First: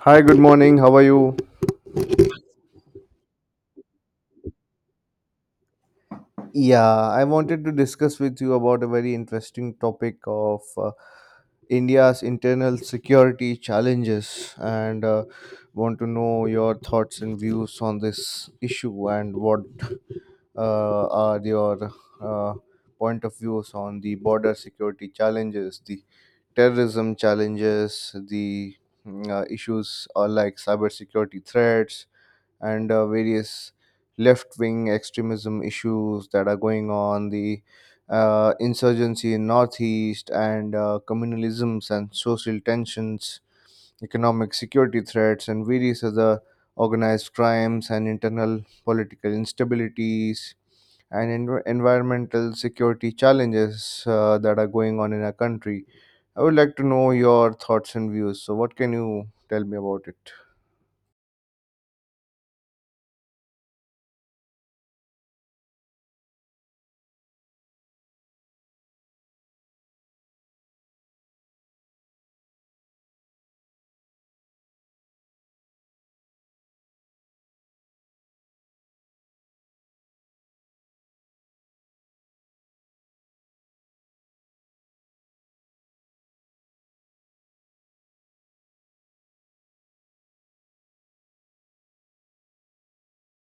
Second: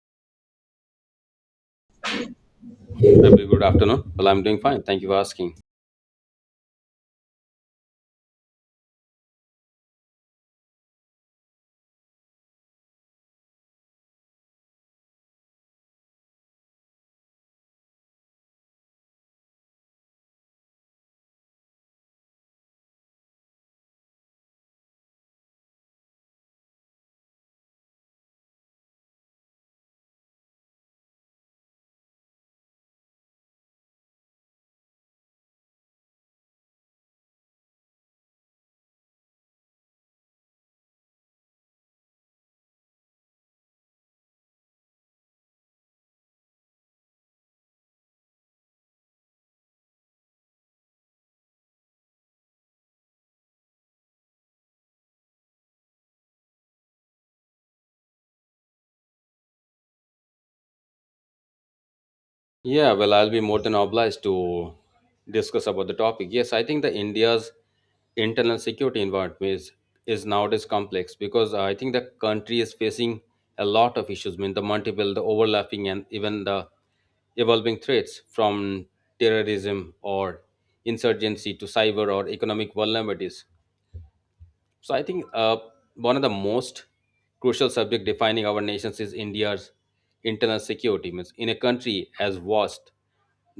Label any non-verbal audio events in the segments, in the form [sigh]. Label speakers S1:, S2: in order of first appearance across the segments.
S1: Hi, good morning. How are you?
S2: A very good afternoon. Well, I'm doing fine. Thank you for asking.
S1: Yeah, I wanted to discuss with you about a very interesting topic of India's internal security challenges and want to know your thoughts and views on this issue and what are your uh, point of views on the border security challenges, the terrorism challenges, the issues like cybersecurity threats, and various left wing extremism issues that are going on, the insurgency in Northeast, and communalisms and social tensions, economic security threats, and various other organized crimes and internal political instabilities, and environmental security challenges that are going on in our country. I would like to know your thoughts and views. So, what can you tell me about it?
S2: Yeah, well, I'll be more than obliged to discuss about the topic. Yes, I think that India's internal security environment is nowadays complex because I think the country is facing a lot of issues. I mean, the multiple, the overlapping, and even the evolving threats from terrorism or insurgency to cyber or economic vulnerabilities. So I think one of the most crucial subject defining our nations is India's internal security. Means in a country as vast,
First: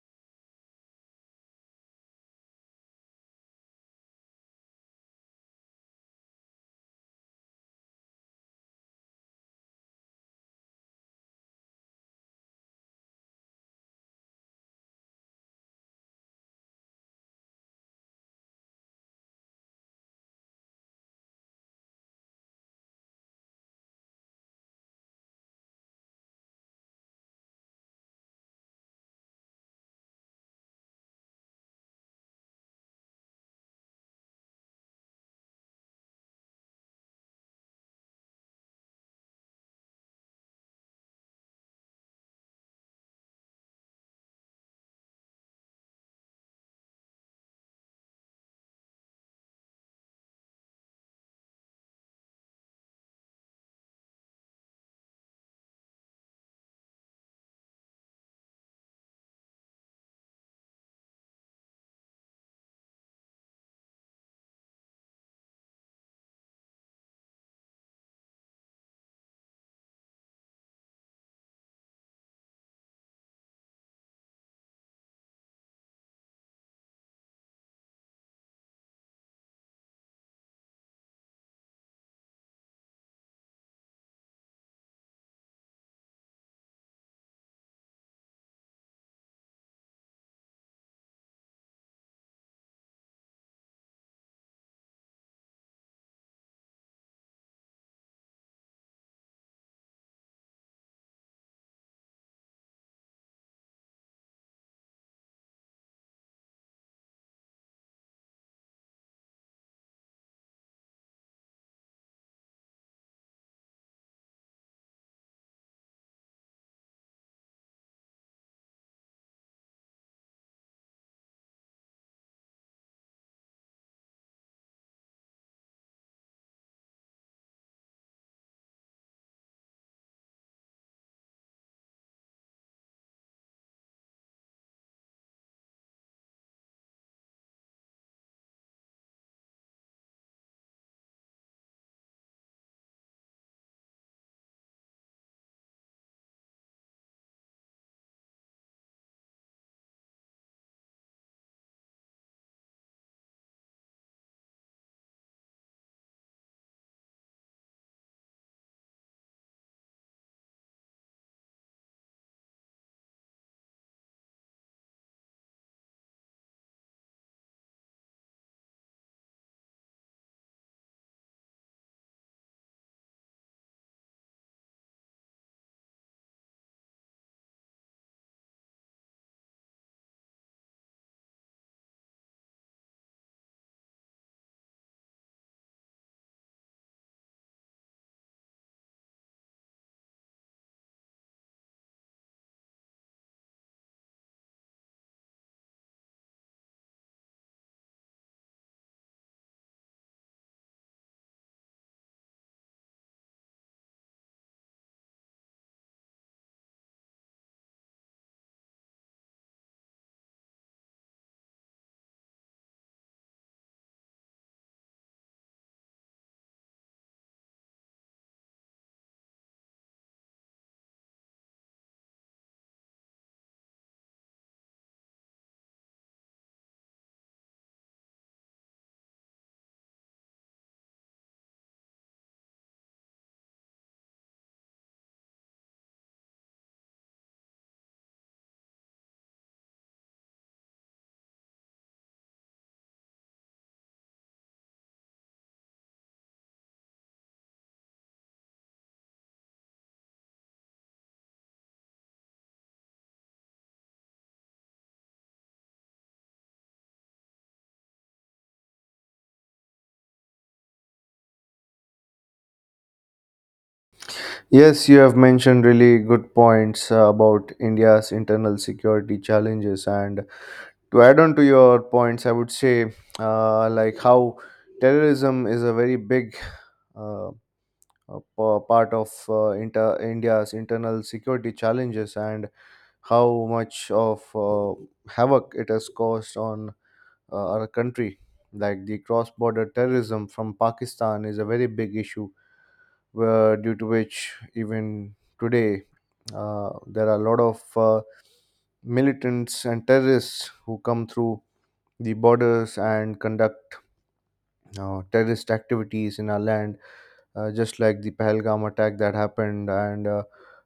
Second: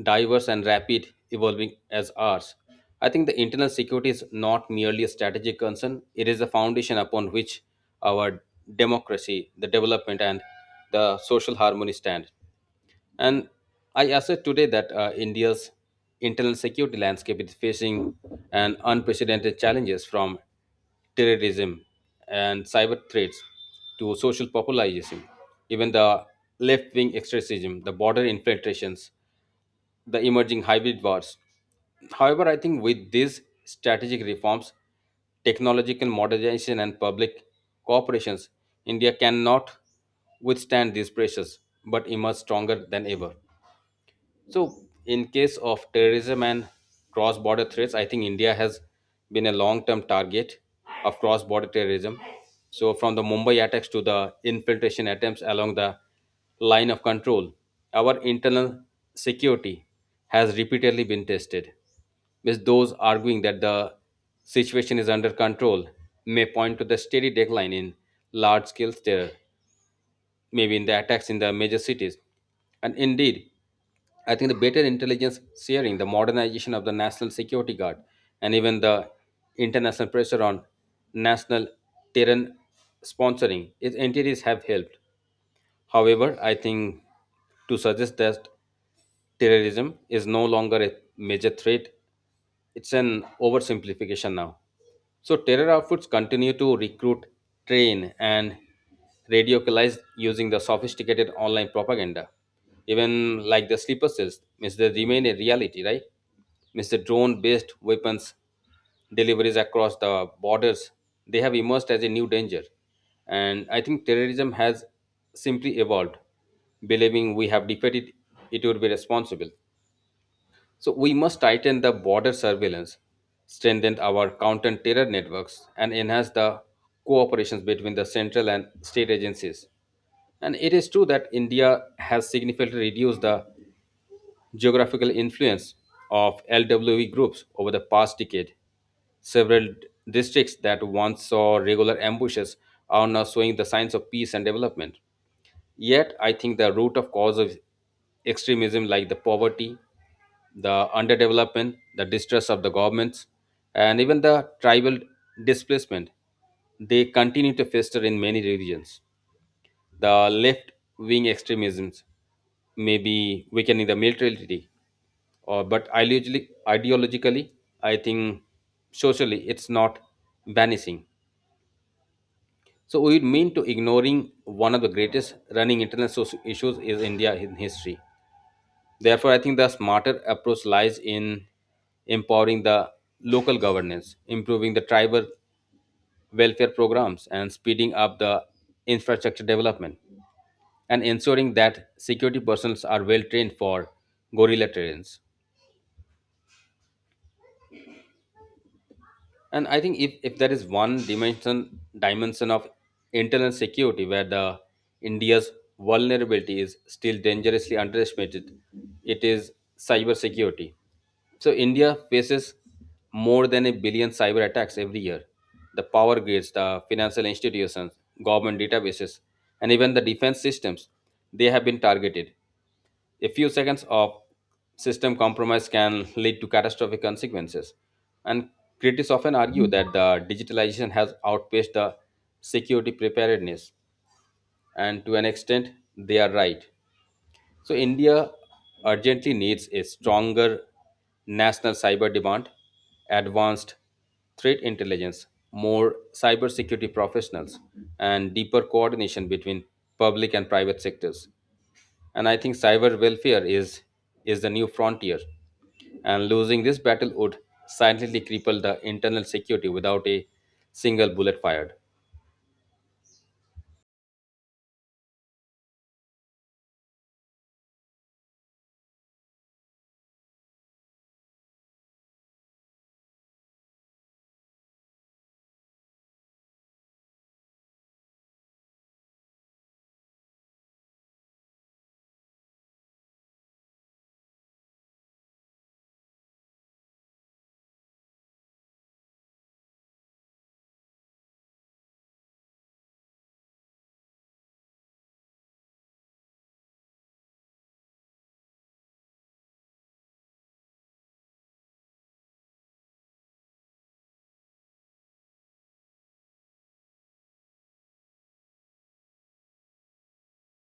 S2: diverse, and rapid evolving as ours, I think the internal security is not merely a strategic concern. It is the foundation upon which our democracy, the development, and the social harmony stand. And I assert today that India's internal security landscape is facing an unprecedented challenges from terrorism and cyber threats to social populism, even the left-wing extremism, the border infiltrations, the emerging hybrid wars. However, I think with these strategic reforms, technological modernization, and public cooperations, India cannot withstand these pressures but emerge stronger than ever. So, in case of terrorism and cross border threats, I think India has been a long term target of cross border terrorism. So, from the Mumbai attacks to the infiltration attempts along the line of control, our internal security has repeatedly been tested. With those arguing that the situation is under control, may point to the steady decline in large scale terror maybe in the attacks in the major cities. And indeed, I think the better intelligence sharing, the modernization of the National Security Guard, and even the international pressure on national terror sponsoring, its entities have helped. However, I think to suggest that terrorism is no longer a major threat, it's an oversimplification now. So, terror outfits continue to recruit, train, and radicalize using the sophisticated online propaganda. Even like the sleeper cells, means they remain a reality, right? Means the drone based weapons deliveries across the borders, they have emerged as a new danger. And I think terrorism has simply evolved. Believing we have defeated it would be responsible. So we must tighten the border surveillance, strengthen our counter terror networks, and enhance the cooperations between the central and state agencies. And it is true that India has significantly reduced the geographical influence of LWE groups over the past decade. Several districts that once saw regular ambushes are now showing the signs of peace and development. Yet, I think the root of cause of extremism, like the poverty, the underdevelopment, the distrust of the governments, and even the tribal displacement, they continue to fester in many regions. The left wing extremisms may be weakening the militarily, or but ideologically, I think socially, it's not vanishing. So we mean to ignoring one of the greatest running internal issues is India in history. Therefore, I think the smarter approach lies in empowering the local governance, improving the tribal welfare programs, and speeding up the infrastructure development, and ensuring that security personnel are well trained for gorilla terrains. And I think if there is one dimension of internal security where the India's vulnerability is still dangerously underestimated, it is cybersecurity. So India faces more than a billion cyber attacks every year. The power grids, the financial institutions, government databases, and even the defense systems, they have been targeted. A few seconds of system compromise can lead to catastrophic consequences. And critics often argue that the digitalization has outpaced the security preparedness, and to an extent, they are right. So, India urgently needs a stronger national cyber demand, advanced threat intelligence, more cybersecurity professionals, and deeper coordination between public and private sectors, and I think cyber welfare is the new frontier, and losing this battle would silently cripple the internal security without a single bullet fired.
S1: Yes, you have mentioned really good points about India's internal security challenges. And to add on to your points, I would say like how terrorism is a very big uh, a part of India's internal security challenges, and how much of havoc it has caused on our country. Like the cross border terrorism from Pakistan is a very big issue, where, due to which, even today there are a lot of militants and terrorists who come through the borders and conduct terrorist activities in our land, just like the Pahalgam attack that happened. And uh,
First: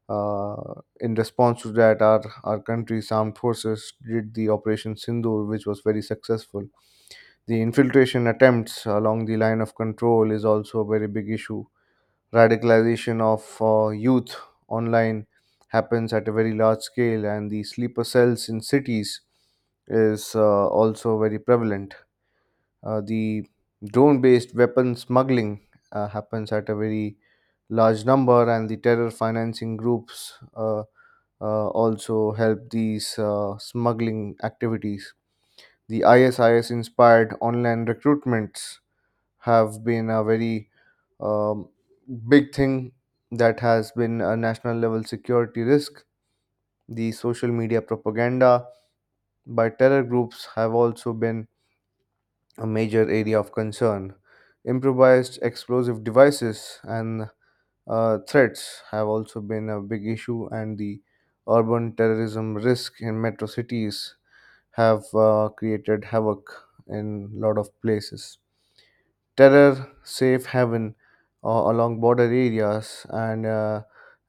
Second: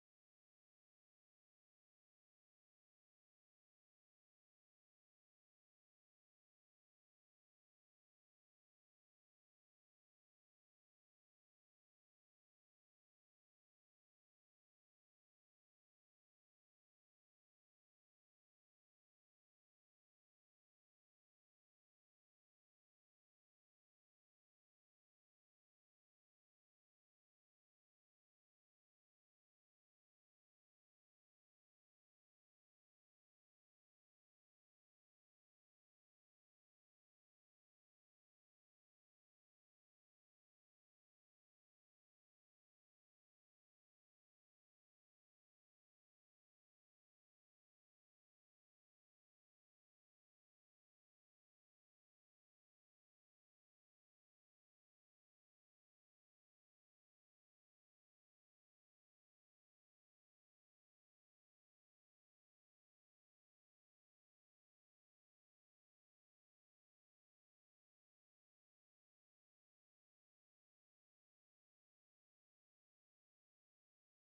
S1: uh, in response to that, our country's armed forces did the Operation Sindoor, which was very successful. The infiltration attempts along the line of control is also a very big issue. Radicalization of youth online happens at a very large scale, and the sleeper cells in cities is also very prevalent. The drone based weapon smuggling happens at a very large number, and the terror financing groups also help these smuggling activities. The ISIS inspired online recruitments have been a very um, big thing that has been a national level security risk. The social media propaganda by terror groups have also been a major area of concern. Improvised explosive devices and threats have also been a big issue, and the urban terrorism risk in metro cities have created havoc in a lot of places. Terror safe haven along border areas, and uh,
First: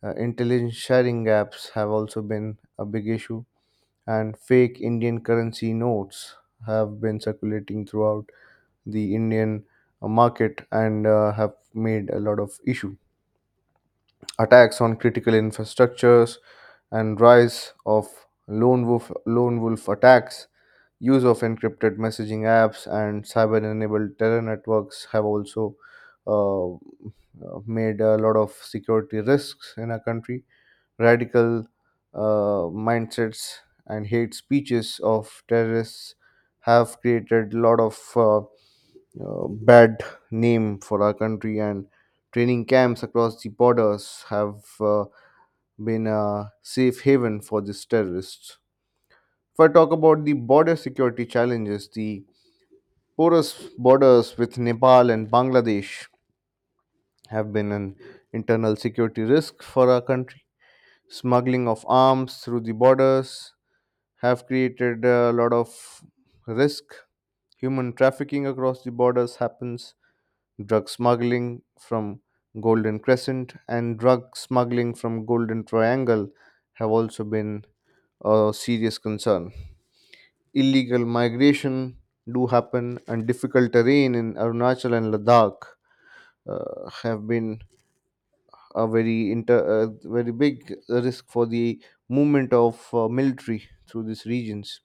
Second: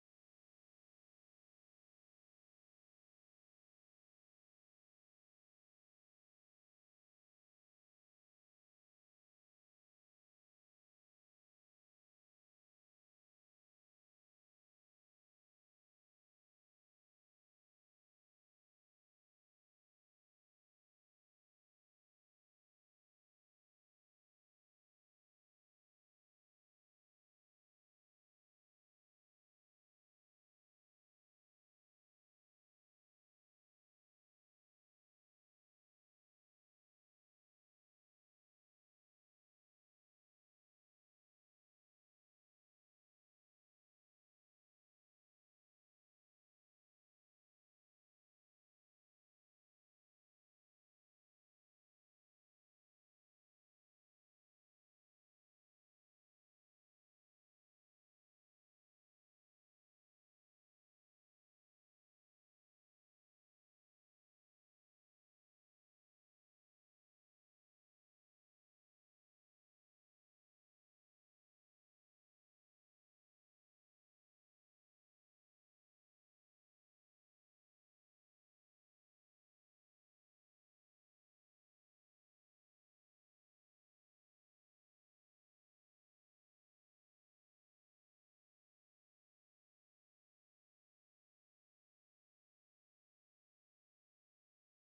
S1: uh, intelligence sharing gaps have also been a big issue, and fake Indian currency notes have been circulating throughout the Indian market, and have made a lot of issue. Attacks on critical infrastructures, and rise of lone wolf attacks. Use of encrypted messaging apps and cyber enabled terror networks have also made a lot of security risks in our country. Radical mindsets and hate speeches of terrorists have created a lot of bad name for our country, and training camps across the borders have been a safe haven for these terrorists. If I talk about the border security challenges, the porous borders with Nepal and Bangladesh have been an internal security risk for our country. Smuggling of arms through the borders have created a lot of risk. Human trafficking across the borders happens. Drug smuggling from Golden Crescent and drug smuggling from Golden Triangle have also been a serious concern. Illegal migration do happen, and difficult terrain in Arunachal and Ladakh have been a very inter very big risk for the movement of military through these regions.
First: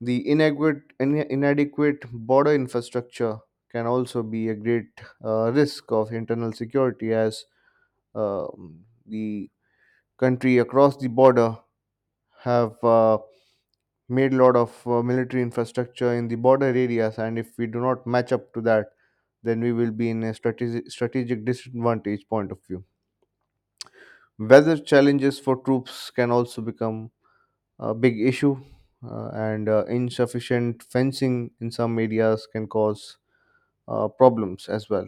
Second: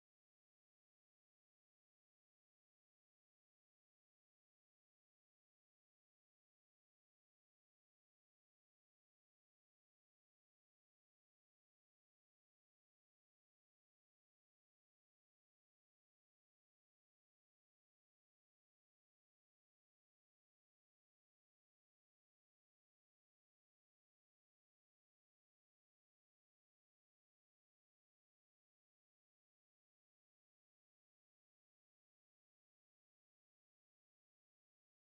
S1: The inadequate inadequate border infrastructure can also be a great risk of internal security, as um the country across the border have made a lot of military infrastructure in the border areas, and if we do not match up to that, then we will be in a strategic disadvantage point of view. Weather challenges for troops can also become a big issue, and insufficient fencing in some areas can cause problems as well.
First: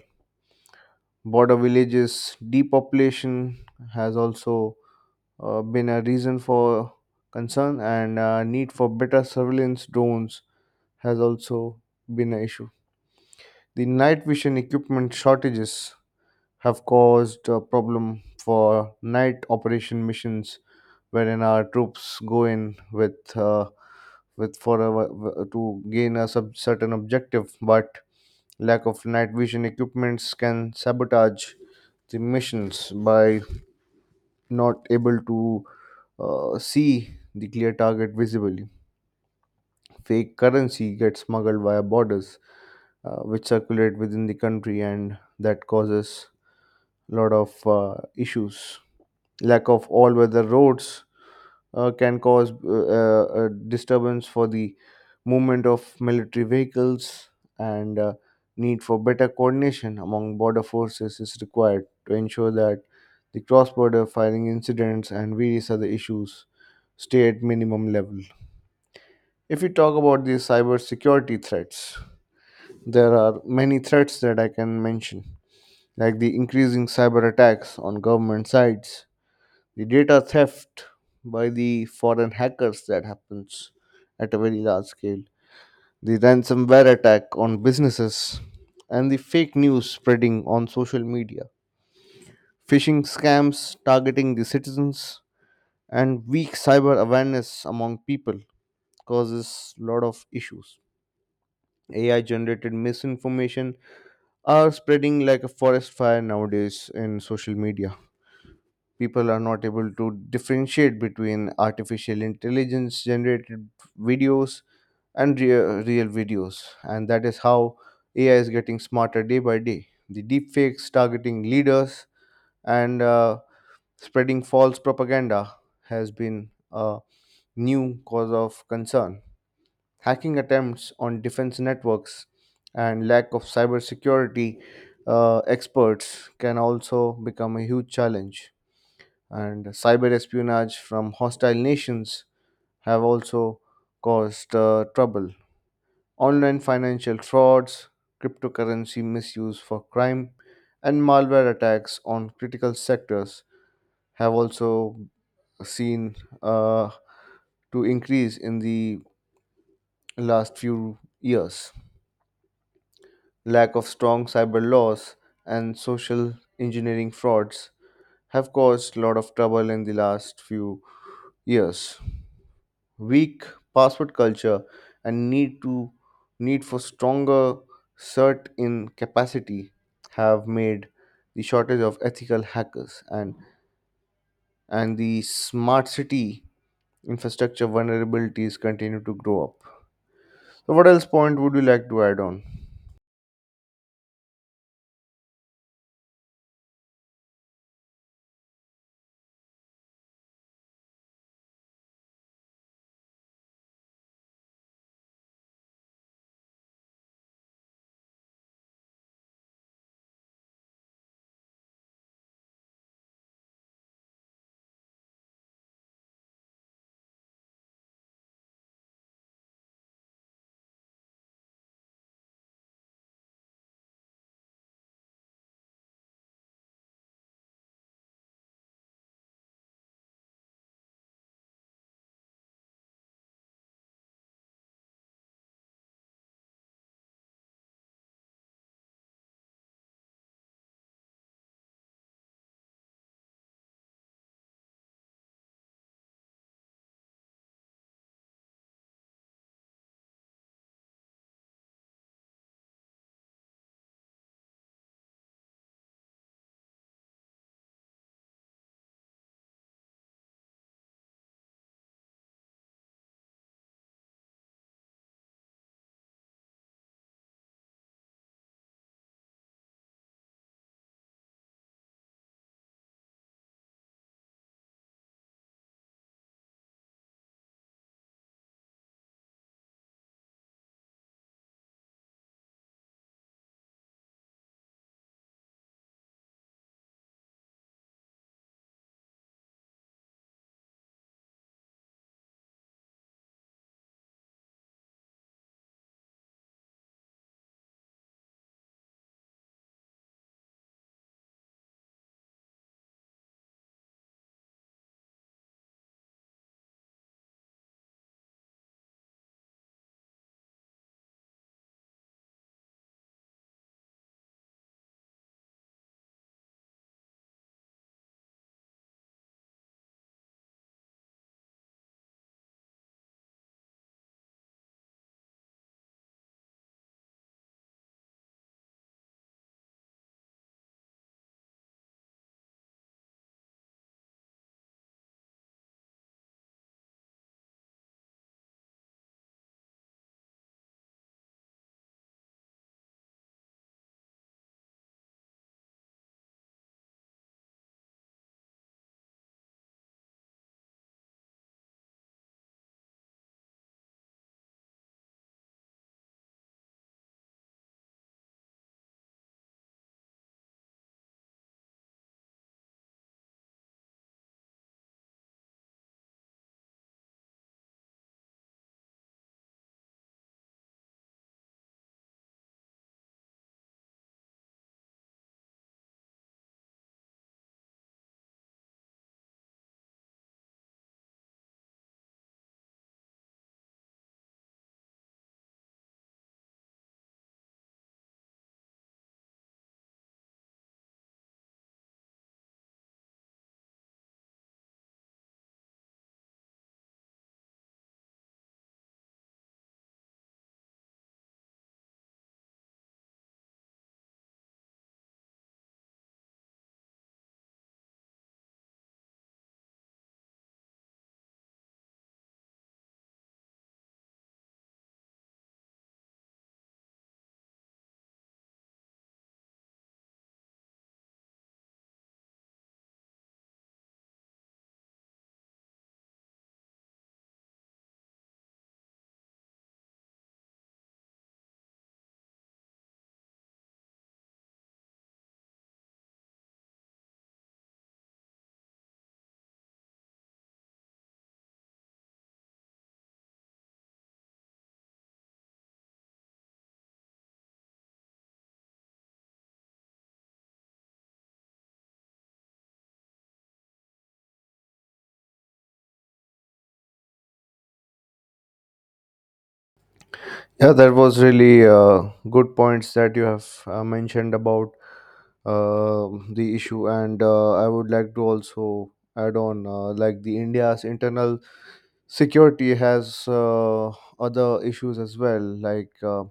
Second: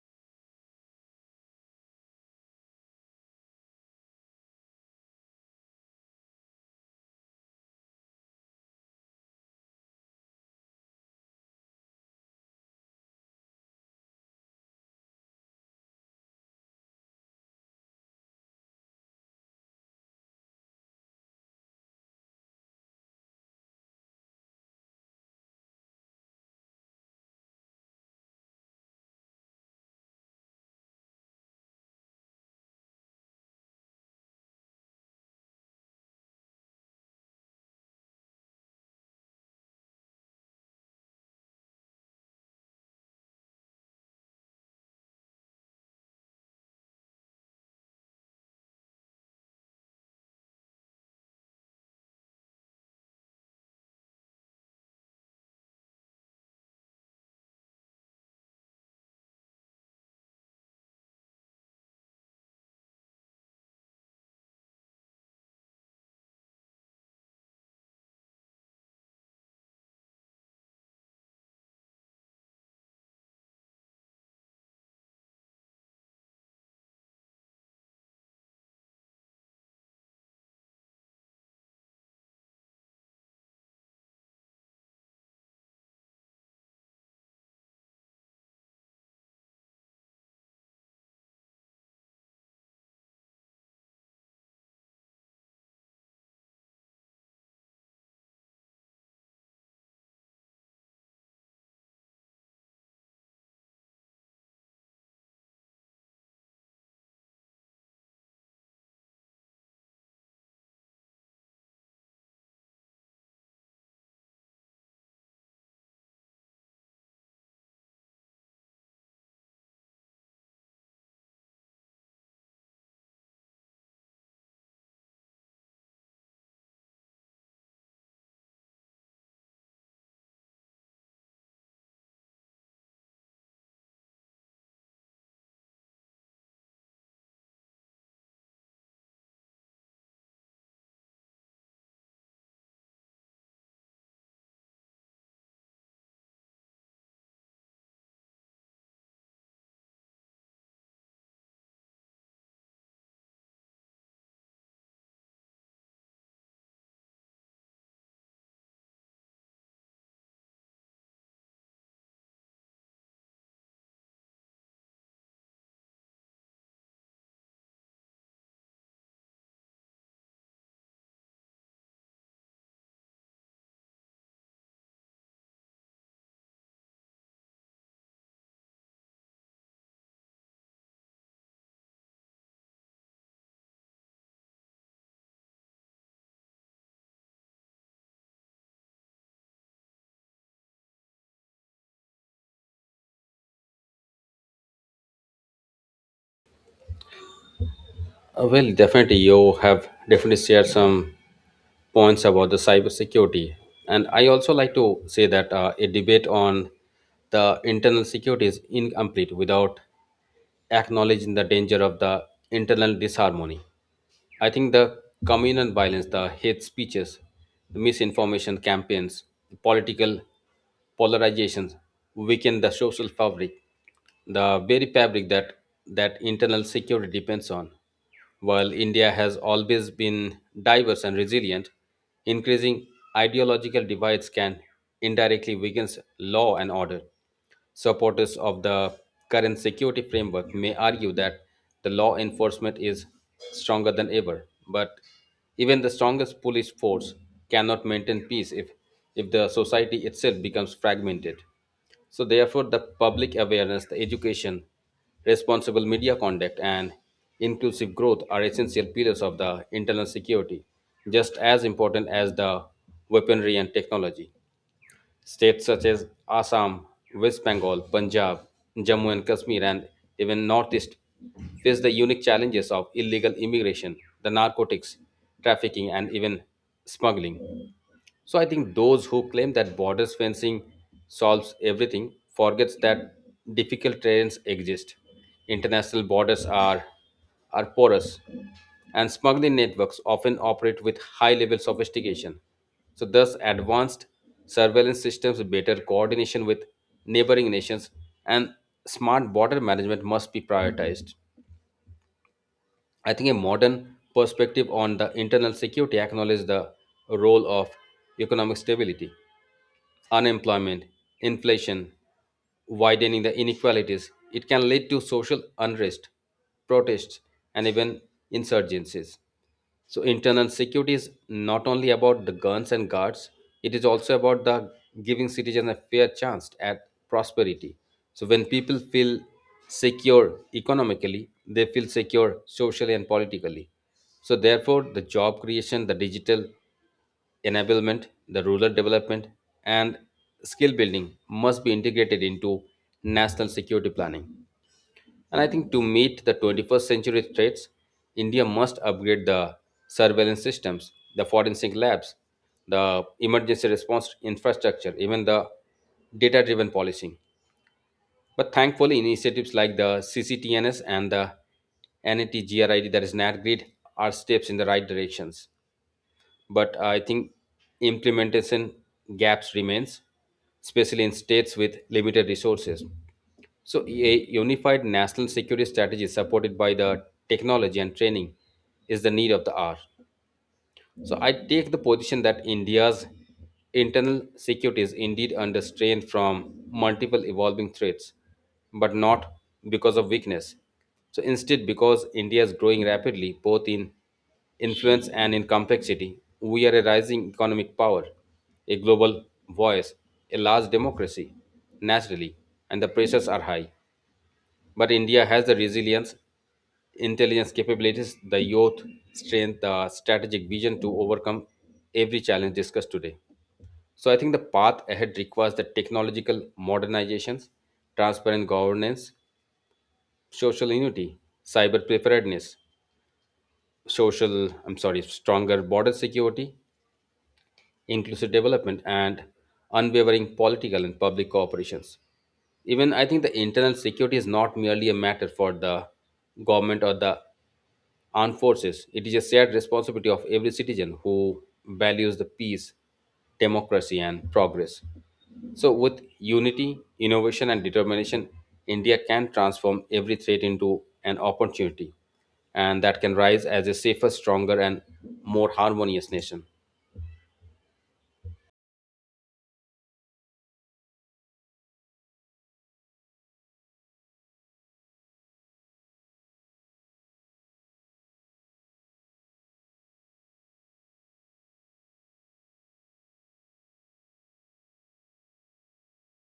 S1: Border villages depopulation has also been a reason for concern, and need for better surveillance drones has also been an issue. The night vision equipment shortages have caused a problem for night operation missions, wherein our troops go in with to gain a certain objective, but lack of night vision equipments can sabotage the missions by not able to see the clear target visibly. Fake currency gets smuggled via borders, which circulate within the country, and that causes a lot of issues. Lack of all-weather roads can cause disturbance for the movement of military vehicles, and need for better coordination among border forces is required to ensure that the cross-border firing incidents and various other issues stay at minimum level. If we talk about the cyber security threats, there are many threats that I can mention, like the increasing cyber attacks on government sites, the data theft by the foreign hackers that happens at a very large scale, the ransomware attack on businesses, and the fake news spreading on social media, phishing scams targeting the citizens, and weak cyber awareness among people causes a lot of issues. AI generated misinformation are spreading like a forest fire nowadays in social media. People are not able to differentiate between artificial intelligence generated videos and real videos, and that is how AI is getting smarter day by day. The deepfakes targeting leaders and spreading false propaganda has been a new cause of concern. Hacking attempts on defense networks and lack of cybersecurity experts can also become a huge challenge, and cyber espionage from hostile nations have also caused trouble. Online financial frauds, cryptocurrency misuse for crime, and malware attacks on critical sectors have also seen uh, to increase in the last few years. Lack of strong cyber laws and social engineering frauds have caused a lot of trouble in the last few years. Weak password culture, and need for stronger cert in capacity have made the shortage of ethical hackers, and the smart city infrastructure vulnerabilities continue to grow up. So, what else point would you like to add on?
S2: Well, definitely you have definitely shared some points about the cyber security, and I also like to say that a debate on the internal security is incomplete without acknowledging the danger of the internal disharmony. I think the communal violence, the hate speeches, the misinformation campaigns, the political polarizations weaken the social fabric, the very fabric that internal security depends on. While India has always been diverse and resilient, increasing ideological divides can indirectly weaken law and order. Supporters of the current security framework may argue that the law enforcement is stronger than ever, but even the strongest police force cannot maintain peace if the society itself becomes fragmented. So, therefore, the public awareness, the education, responsible media conduct, and inclusive growth are essential pillars of the internal security, just as important as the weaponry and technology. States such as Assam, West Bengal, Punjab, Jammu and Kashmir, and even Northeast face the unique challenges of illegal immigration, the narcotics, trafficking, and even smuggling. So I think those who claim that borders fencing solves everything forgets that difficult terrains exist. International borders are porous, and smuggling networks often operate with high level sophistication. So thus advanced surveillance systems, better coordination with neighboring nations, and smart border management must be prioritized. I think a modern perspective on the internal security acknowledges the role of economic stability, unemployment, inflation, widening the inequalities. It can lead to social unrest, protests, and even insurgencies. So, internal security is not only about the guns and guards, it is also about the giving citizens a fair chance at prosperity. So, when people feel secure economically, they feel secure socially and politically. So, therefore, the job creation, the digital enablement, the rural development, and skill building must be integrated into national security planning. And I think to meet the 21st century threats, India must upgrade the surveillance systems, the forensic labs, the emergency response infrastructure, even the data driven policing. But thankfully, initiatives like the CCTNS and the NATGRID, that is NATGRID, are steps in the right directions, but I think implementation gaps remains, especially in states with limited resources. So a unified national security strategy supported by the technology and training is the need of the hour. So I take the position that India's internal security is indeed under strain from multiple evolving threats, but not because of weakness. So instead, because India is growing rapidly, both in influence and in complexity, we are a rising economic power, a global voice, a large democracy, naturally, and the pressures are high. But India has the resilience intelligence capabilities, the youth strength, the strategic vision to overcome every challenge discussed today. So I think the path ahead requires the technological modernizations, transparent governance, social unity, cyber preparedness, stronger border security, inclusive development, and unwavering political and public cooperations. Even I think the internal security is not merely a matter for the government or the armed forces. It is a shared responsibility of every citizen who values the peace, democracy, and progress. So, with unity, innovation, and determination, India can transform every threat into an opportunity, and that can rise as a safer, stronger, and more harmonious nation.
S1: Yeah, that was really good points that you have mentioned about the issue, and I would like to also add on like the India's internal security has other issues as well, like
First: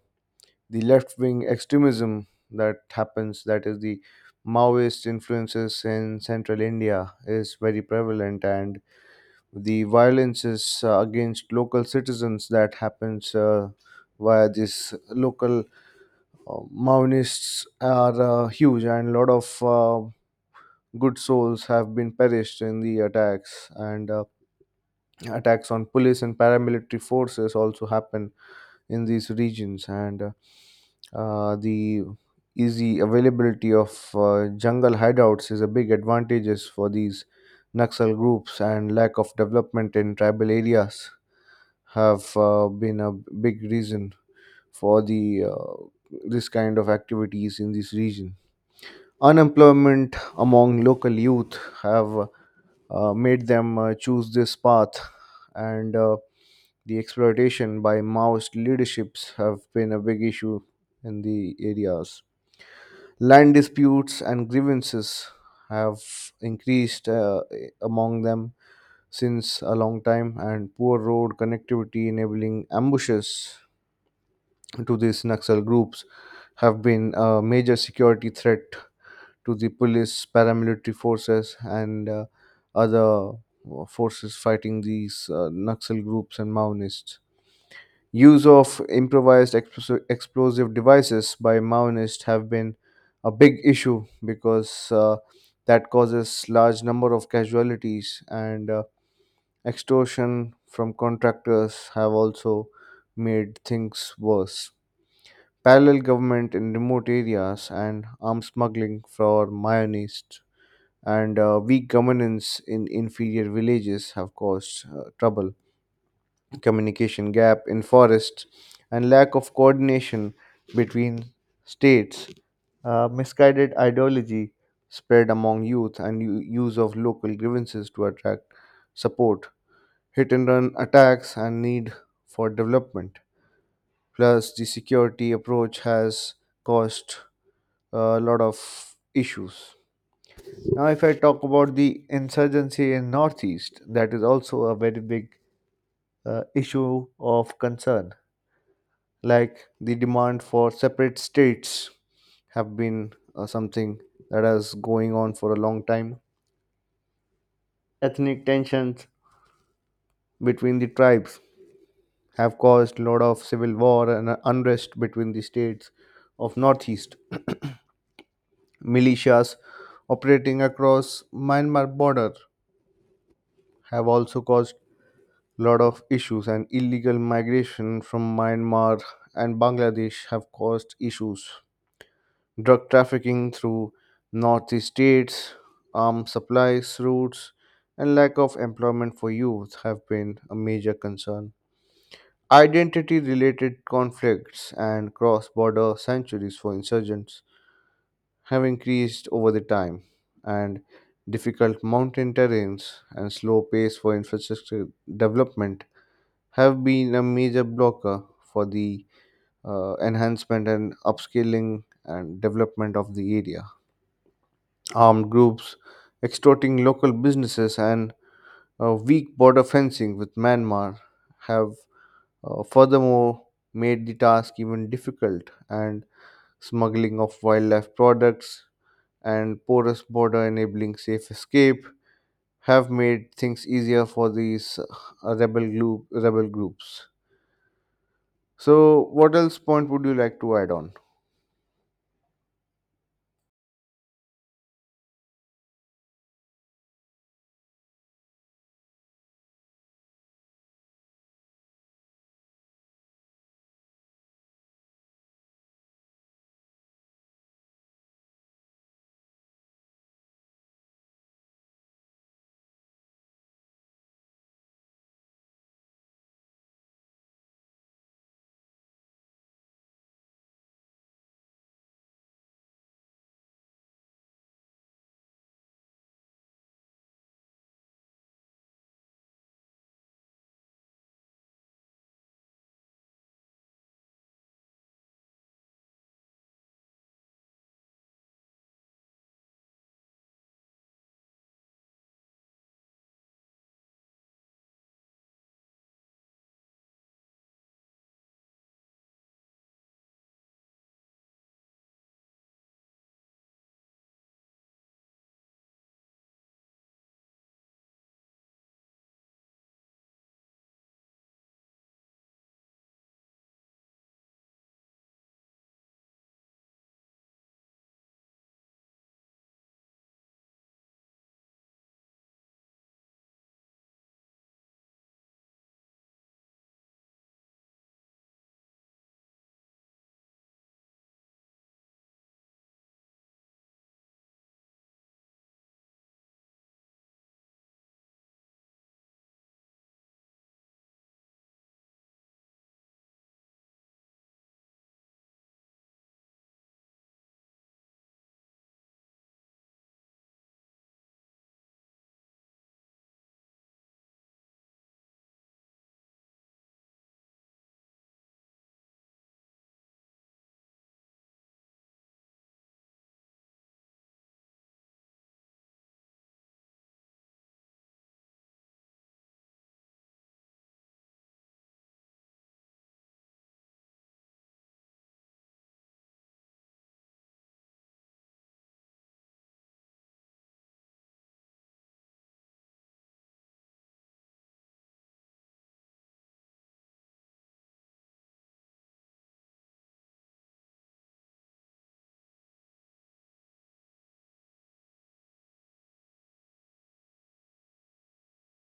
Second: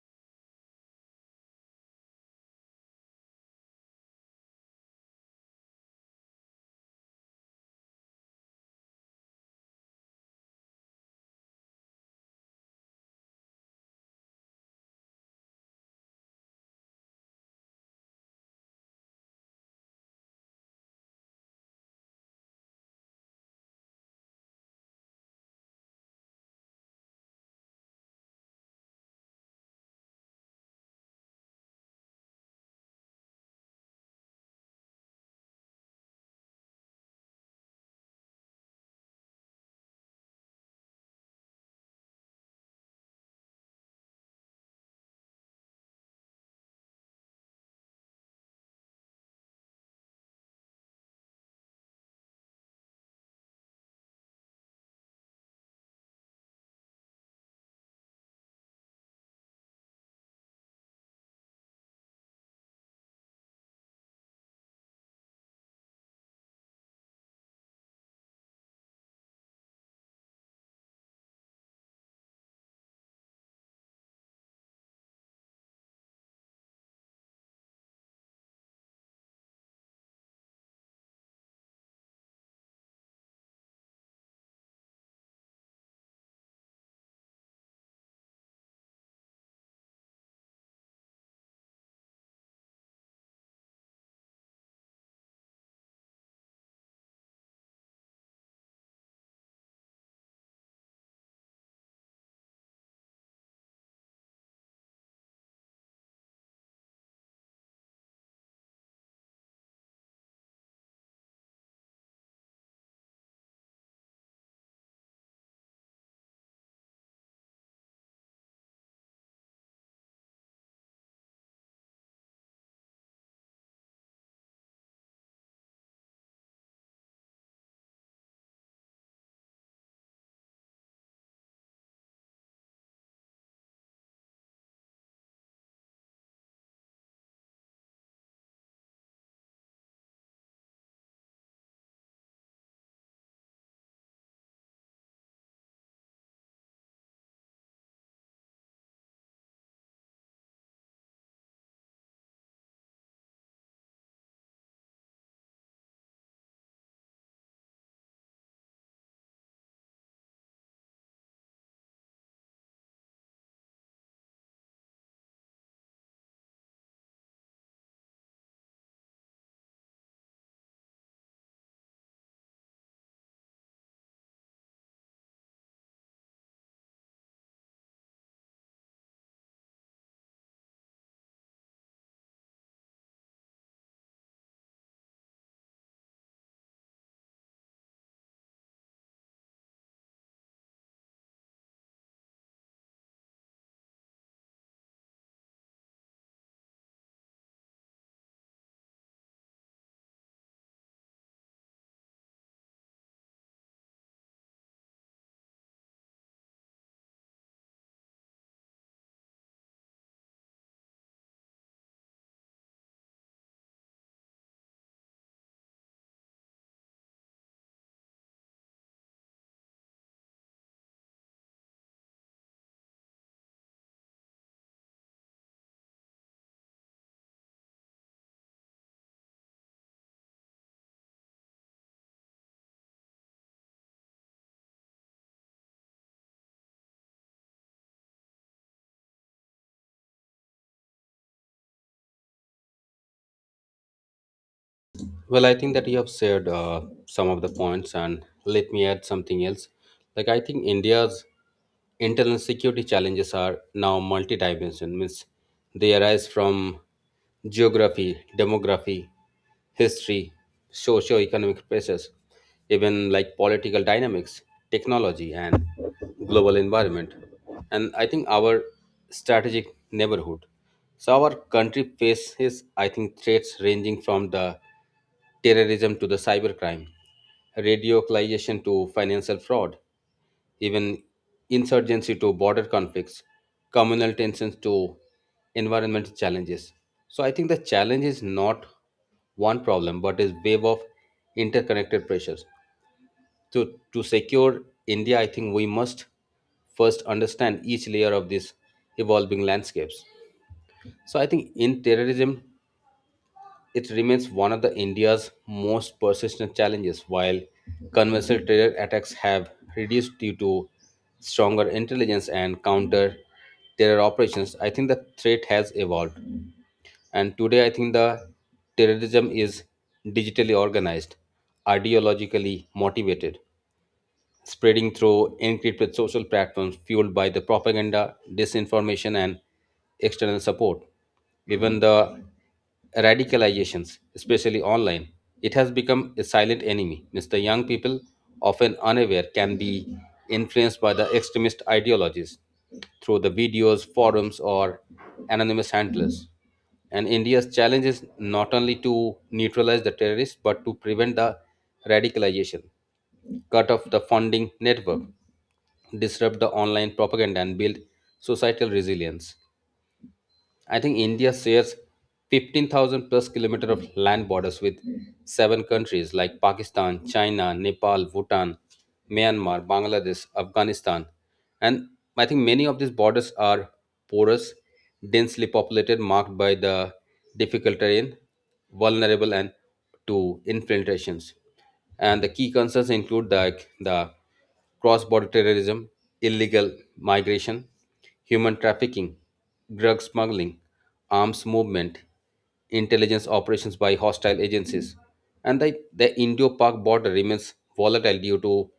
S1: the left wing extremism that happens, that is the Maoist influences in central India is very prevalent, and the violence is against local citizens that happens via these local Maoists are huge, and a lot of good souls have been perished in the attacks. And attacks on police and paramilitary forces also happen in these regions. And the easy availability of jungle hideouts is a big advantages for these Naxal groups, and lack of development in tribal areas have been a big reason for the this kind of activities in this region. Unemployment among local youth have made them choose this path, and the exploitation by Maoist leaderships have been a big issue in the areas. Land disputes and grievances have increased among them since a long time, and poor road connectivity enabling ambushes to these Naxal groups have been a major security threat to the police, paramilitary forces, and other forces fighting these Naxal groups and Maoists. Use of improvised explosive devices by Maoists have been a big issue, because that causes large number of casualties, and extortion from contractors have also made things worse. Parallel government in remote areas, and arms smuggling for Mayanists, and weak governance in inferior villages have caused trouble. Communication gap in forests, and lack of coordination between states, misguided ideology spread among youth, and use of local grievances to attract support, hit and run attacks, and need for development. Plus, the security approach has caused a lot of issues. Now, if I talk about the insurgency in Northeast, that is also a very big issue of concern. Like the demand for separate states have been something that has going on for a long time. Ethnic tensions between the tribes have caused a lot of civil war and unrest between the states of Northeast. Militias operating across Myanmar border have also caused lot of issues, and illegal migration from Myanmar and Bangladesh have caused issues. Drug trafficking through Northeast states, arms supplies routes, and lack of employment for youth have been a major concern. Identity related conflicts and cross border sanctuaries for insurgents have increased over the time, and difficult mountain terrains and slow pace for infrastructure development have been a major blocker for the enhancement and upscaling and development of the area. Armed groups extorting local businesses, and weak border fencing with Myanmar have furthermore made the task even difficult, and smuggling of wildlife products and porous border enabling safe escape have made things easier for these rebel groups. So, what else point would you like to add on?
S2: Well, I think that you have shared some of the points, and let me add something else. Like, I think India's internal security challenges are now multidimensional means they arise from geography, demography, history, socio-economic pressures, even like political dynamics, technology, and global environment, and I think our strategic neighborhood. So our country faces, I think, threats ranging from the terrorism to the cybercrime, radicalization to financial fraud, even insurgency to border conflicts, communal tensions to environmental challenges. So I think the challenge is not one problem, but is wave of interconnected pressures. To secure India, I think we must first understand each layer of these evolving landscapes. So I think in terrorism, it remains one of the India's most persistent challenges. While conventional terror attacks have reduced due to stronger intelligence and counter terror operations, I think the threat has evolved. And today, I think the terrorism is digitally organized, ideologically motivated, spreading through encrypted social platforms fueled by the propaganda, disinformation, and external support. Even the radicalizations, especially online, it has become a silent enemy. Means the young people, often unaware, can be influenced by the extremist ideologies through the videos, forums, or anonymous handlers. And India's challenge is not only to neutralize the terrorists but to prevent the radicalization, cut off the funding network, disrupt the online propaganda, and build societal resilience. I think India shares 15,000 plus kilometer of land borders with seven countries like Pakistan, China, Nepal, Bhutan, Myanmar, Bangladesh, Afghanistan. And I think many of these borders are porous, densely populated, marked by the difficult terrain, vulnerable and to infiltrations, and the key concerns include the cross-border terrorism, illegal migration, human trafficking, drug smuggling, arms movement, intelligence operations by hostile agencies, and the Indo-Pak border remains volatile due to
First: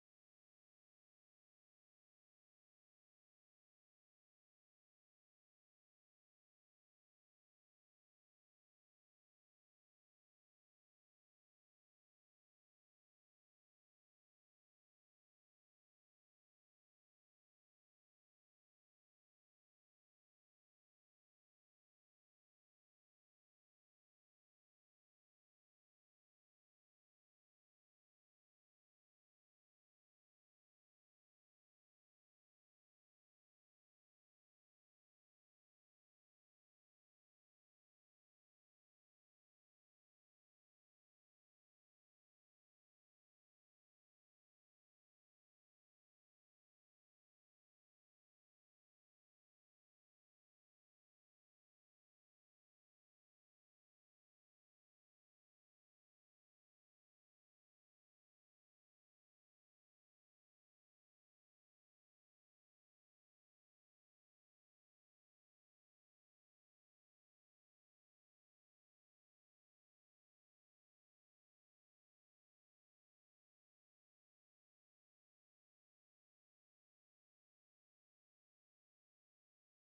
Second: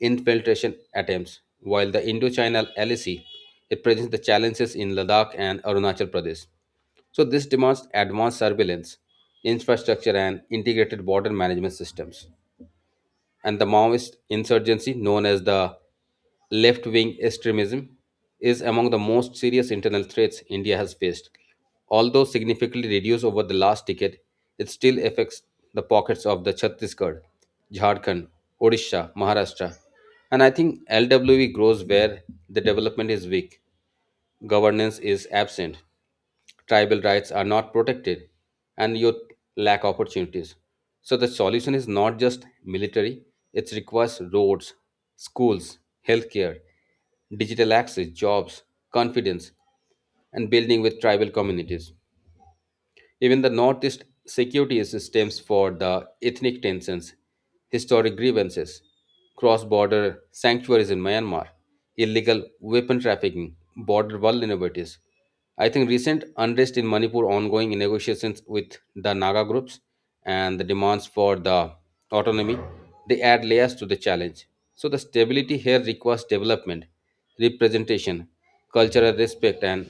S2: infiltration attempts, while the Indochina LAC it presents the challenges in Ladakh and Arunachal Pradesh. So this demands advanced surveillance, infrastructure, and integrated border management systems, and the Maoist insurgency, known as the left wing extremism, is among the most serious internal threats India has faced. Although significantly reduced over the last decade, it still affects the pockets of the Chhattisgarh, Jharkhand, Odisha, Maharashtra, and I think LWE grows where the development is weak, governance is absent, tribal rights are not protected, and youth lack opportunities. So the solution is not just military, it requires roads, schools, healthcare, digital access, jobs, confidence, and building with tribal communities. Even the Northeast security systems for the ethnic tensions, historic grievances, cross border sanctuaries in Myanmar, illegal weapon trafficking, border vulnerabilities. I think recent unrest in Manipur, ongoing negotiations with the Naga groups, and the demands for the autonomy, they add layers to the challenge. So the stability here requires development, representation, cultural respect, and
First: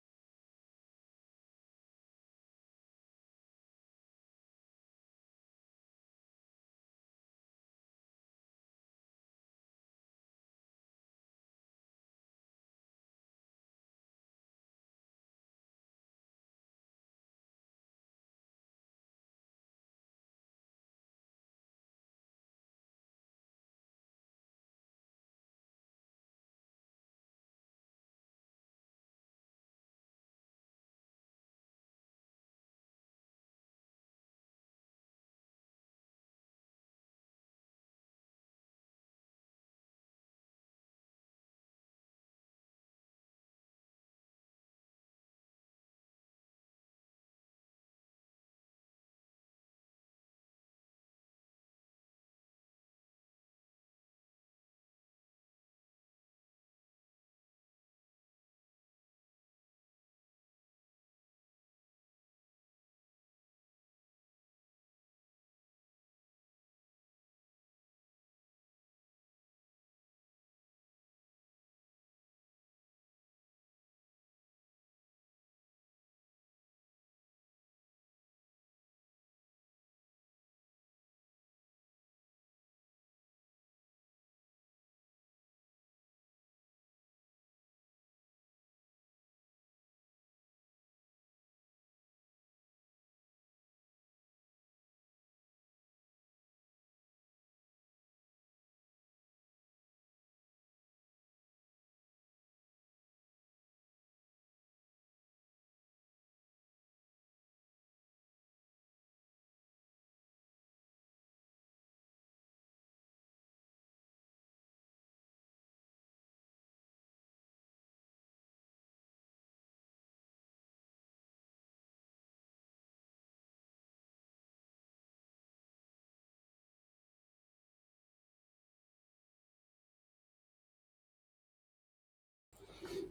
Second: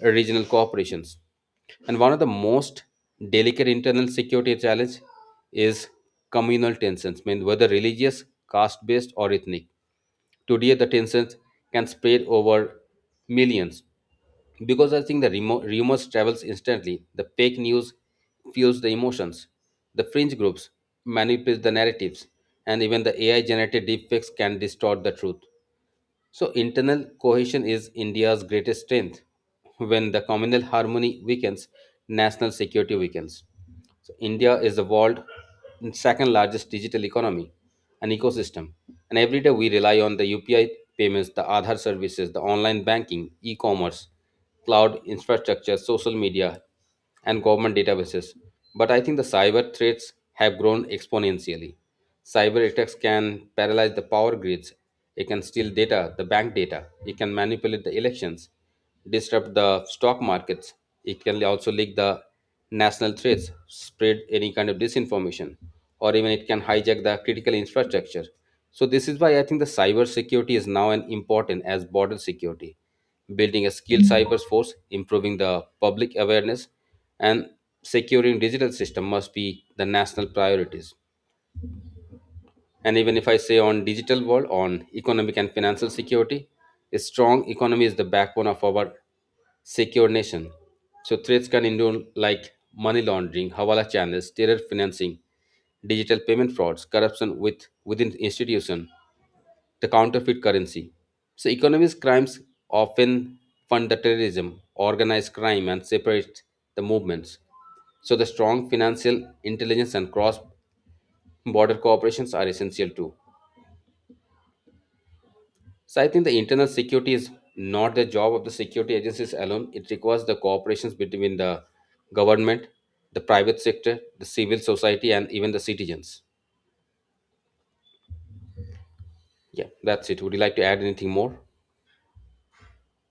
S2: regional cooperations. And one of the most delicate internal security challenge is communal tensions, mean whether religious, caste-based, or ethnic. Today, the tensions can spread over millions because I think the rumors travels instantly. The fake news fuels the emotions. The fringe groups manipulate the narratives, and even the AI-generated deepfakes can distort the truth. So, internal cohesion is India's greatest strength. When the communal harmony weakens, national security weakens. So, India is the world's second largest digital economy and ecosystem. And every day we rely on the UPI payments, the Aadhaar services, the online banking, e commerce, cloud infrastructure, social media, and government databases. But I think the cyber threats have grown exponentially. Cyber attacks can paralyze the power grids, it can steal data, the bank data, it can manipulate the elections, disrupt the stock markets, it can also leak the national threats, spread any kind of disinformation, or even it can hijack the critical infrastructure. So this is why I think the cyber security is now an important as border security, building a skilled cyber force, improving the public awareness, and securing digital system must be the national priorities. And even if I say on digital world, on economic and financial security, a strong economy is the backbone of our secure nation. So threats can include like money laundering, hawala channels, terror financing, digital payment frauds, corruption with within institution, the counterfeit currency. So, economic crimes often fund the terrorism, organized crime, and separate the movements. So, the strong financial intelligence and cross border cooperations are essential too. So, I think the internal security is not the job of the security agencies alone, it requires the cooperations between the government, the private sector, the civil society, and even the citizens. Yeah, that's it. Would you like to add anything more?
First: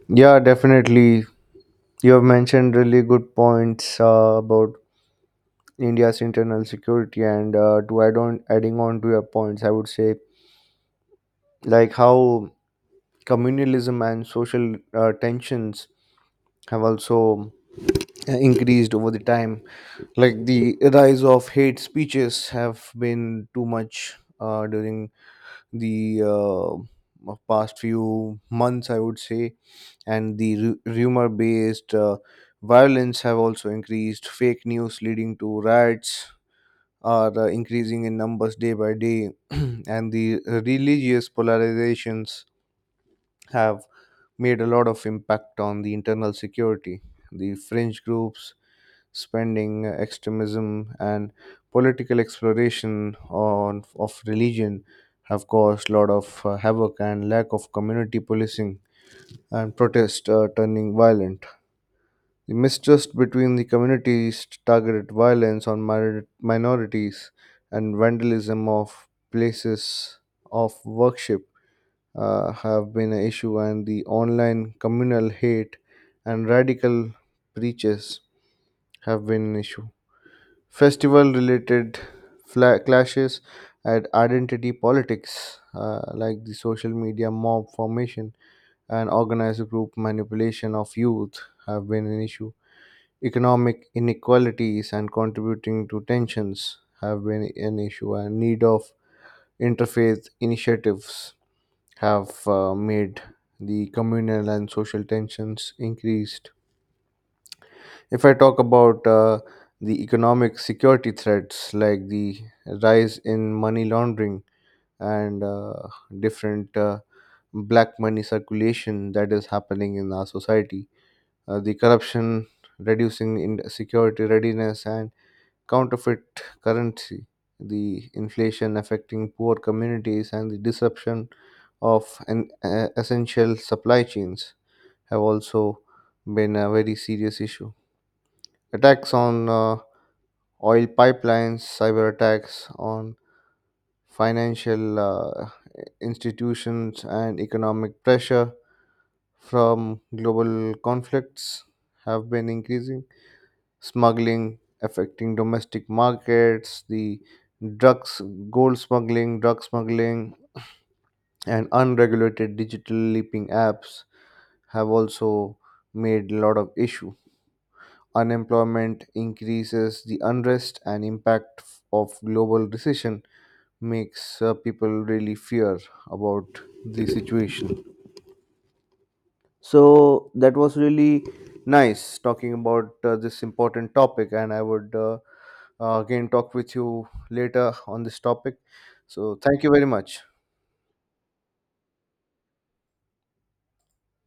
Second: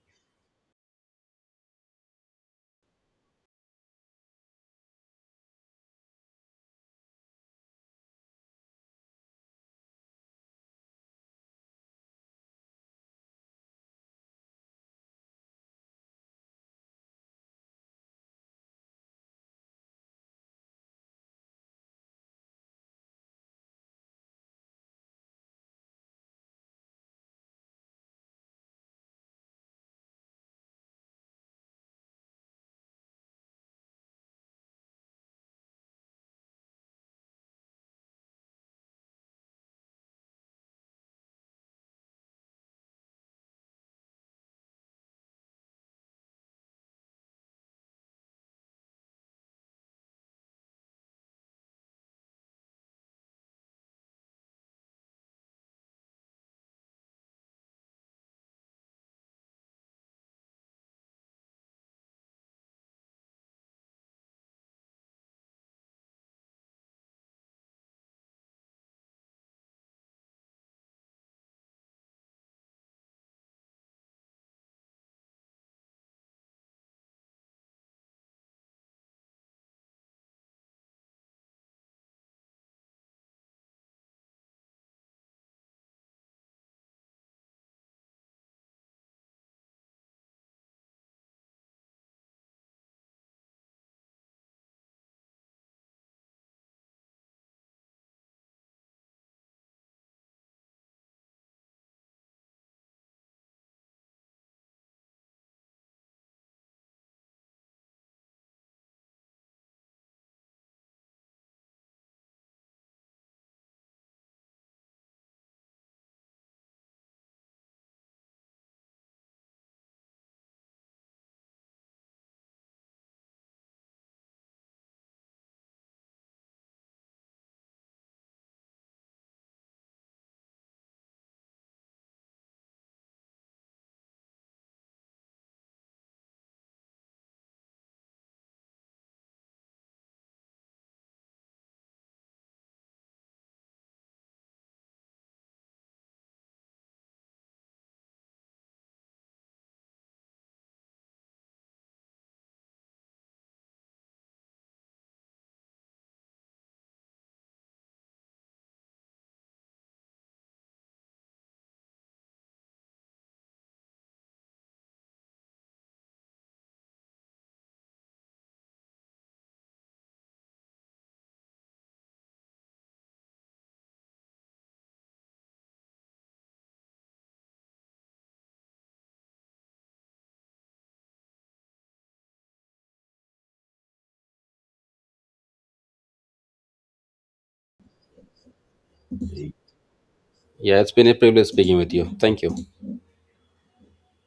S1: Yeah, definitely. You have mentioned really good points about India's internal security, and adding on to your points, I would say like how communalism and social tensions have also increased over the time. Like the rise of hate speeches have been too much during the past few months, I would say, and the rumor based violence have also increased. Fake news leading to riots are increasing in numbers day by day, [clears throat] and the religious polarizations have made a lot of impact on the internal security. The fringe groups spending, extremism, and political exploration on of religion have caused a lot of havoc, and lack of community policing and protest turning violent. The mistrust between the communities, targeted violence on minorities, and vandalism of places of worship have been an issue, and the online communal hate and radical preaches have been an issue. Festival related clashes and identity politics, like the social media mob formation and organized group manipulation of youth, have been an issue. Economic inequalities and contributing to tensions have been an issue, and need of interfaith initiatives have made the communal and social tensions increased. If I talk about the economic security threats, like the rise in money laundering, and different black money circulation that is happening in our society, the corruption reducing in security readiness, and counterfeit currency, the inflation affecting poor communities, and the disruption of an, essential supply chains have also been a very serious issue. Attacks on oil pipelines, cyber attacks on financial institutions, and economic pressure from global conflicts have been increasing. Smuggling affecting domestic markets, the drugs, gold smuggling, drug smuggling, and unregulated digital leaping apps have also made a lot of issue. Unemployment increases the unrest, and impact of global recession makes people really fear about the situation. So that was really nice talking about this important topic, and I would again talk with you later on this topic. So thank you very much.
S2: Yeah, it's been a privilege speaking with you. Thank you.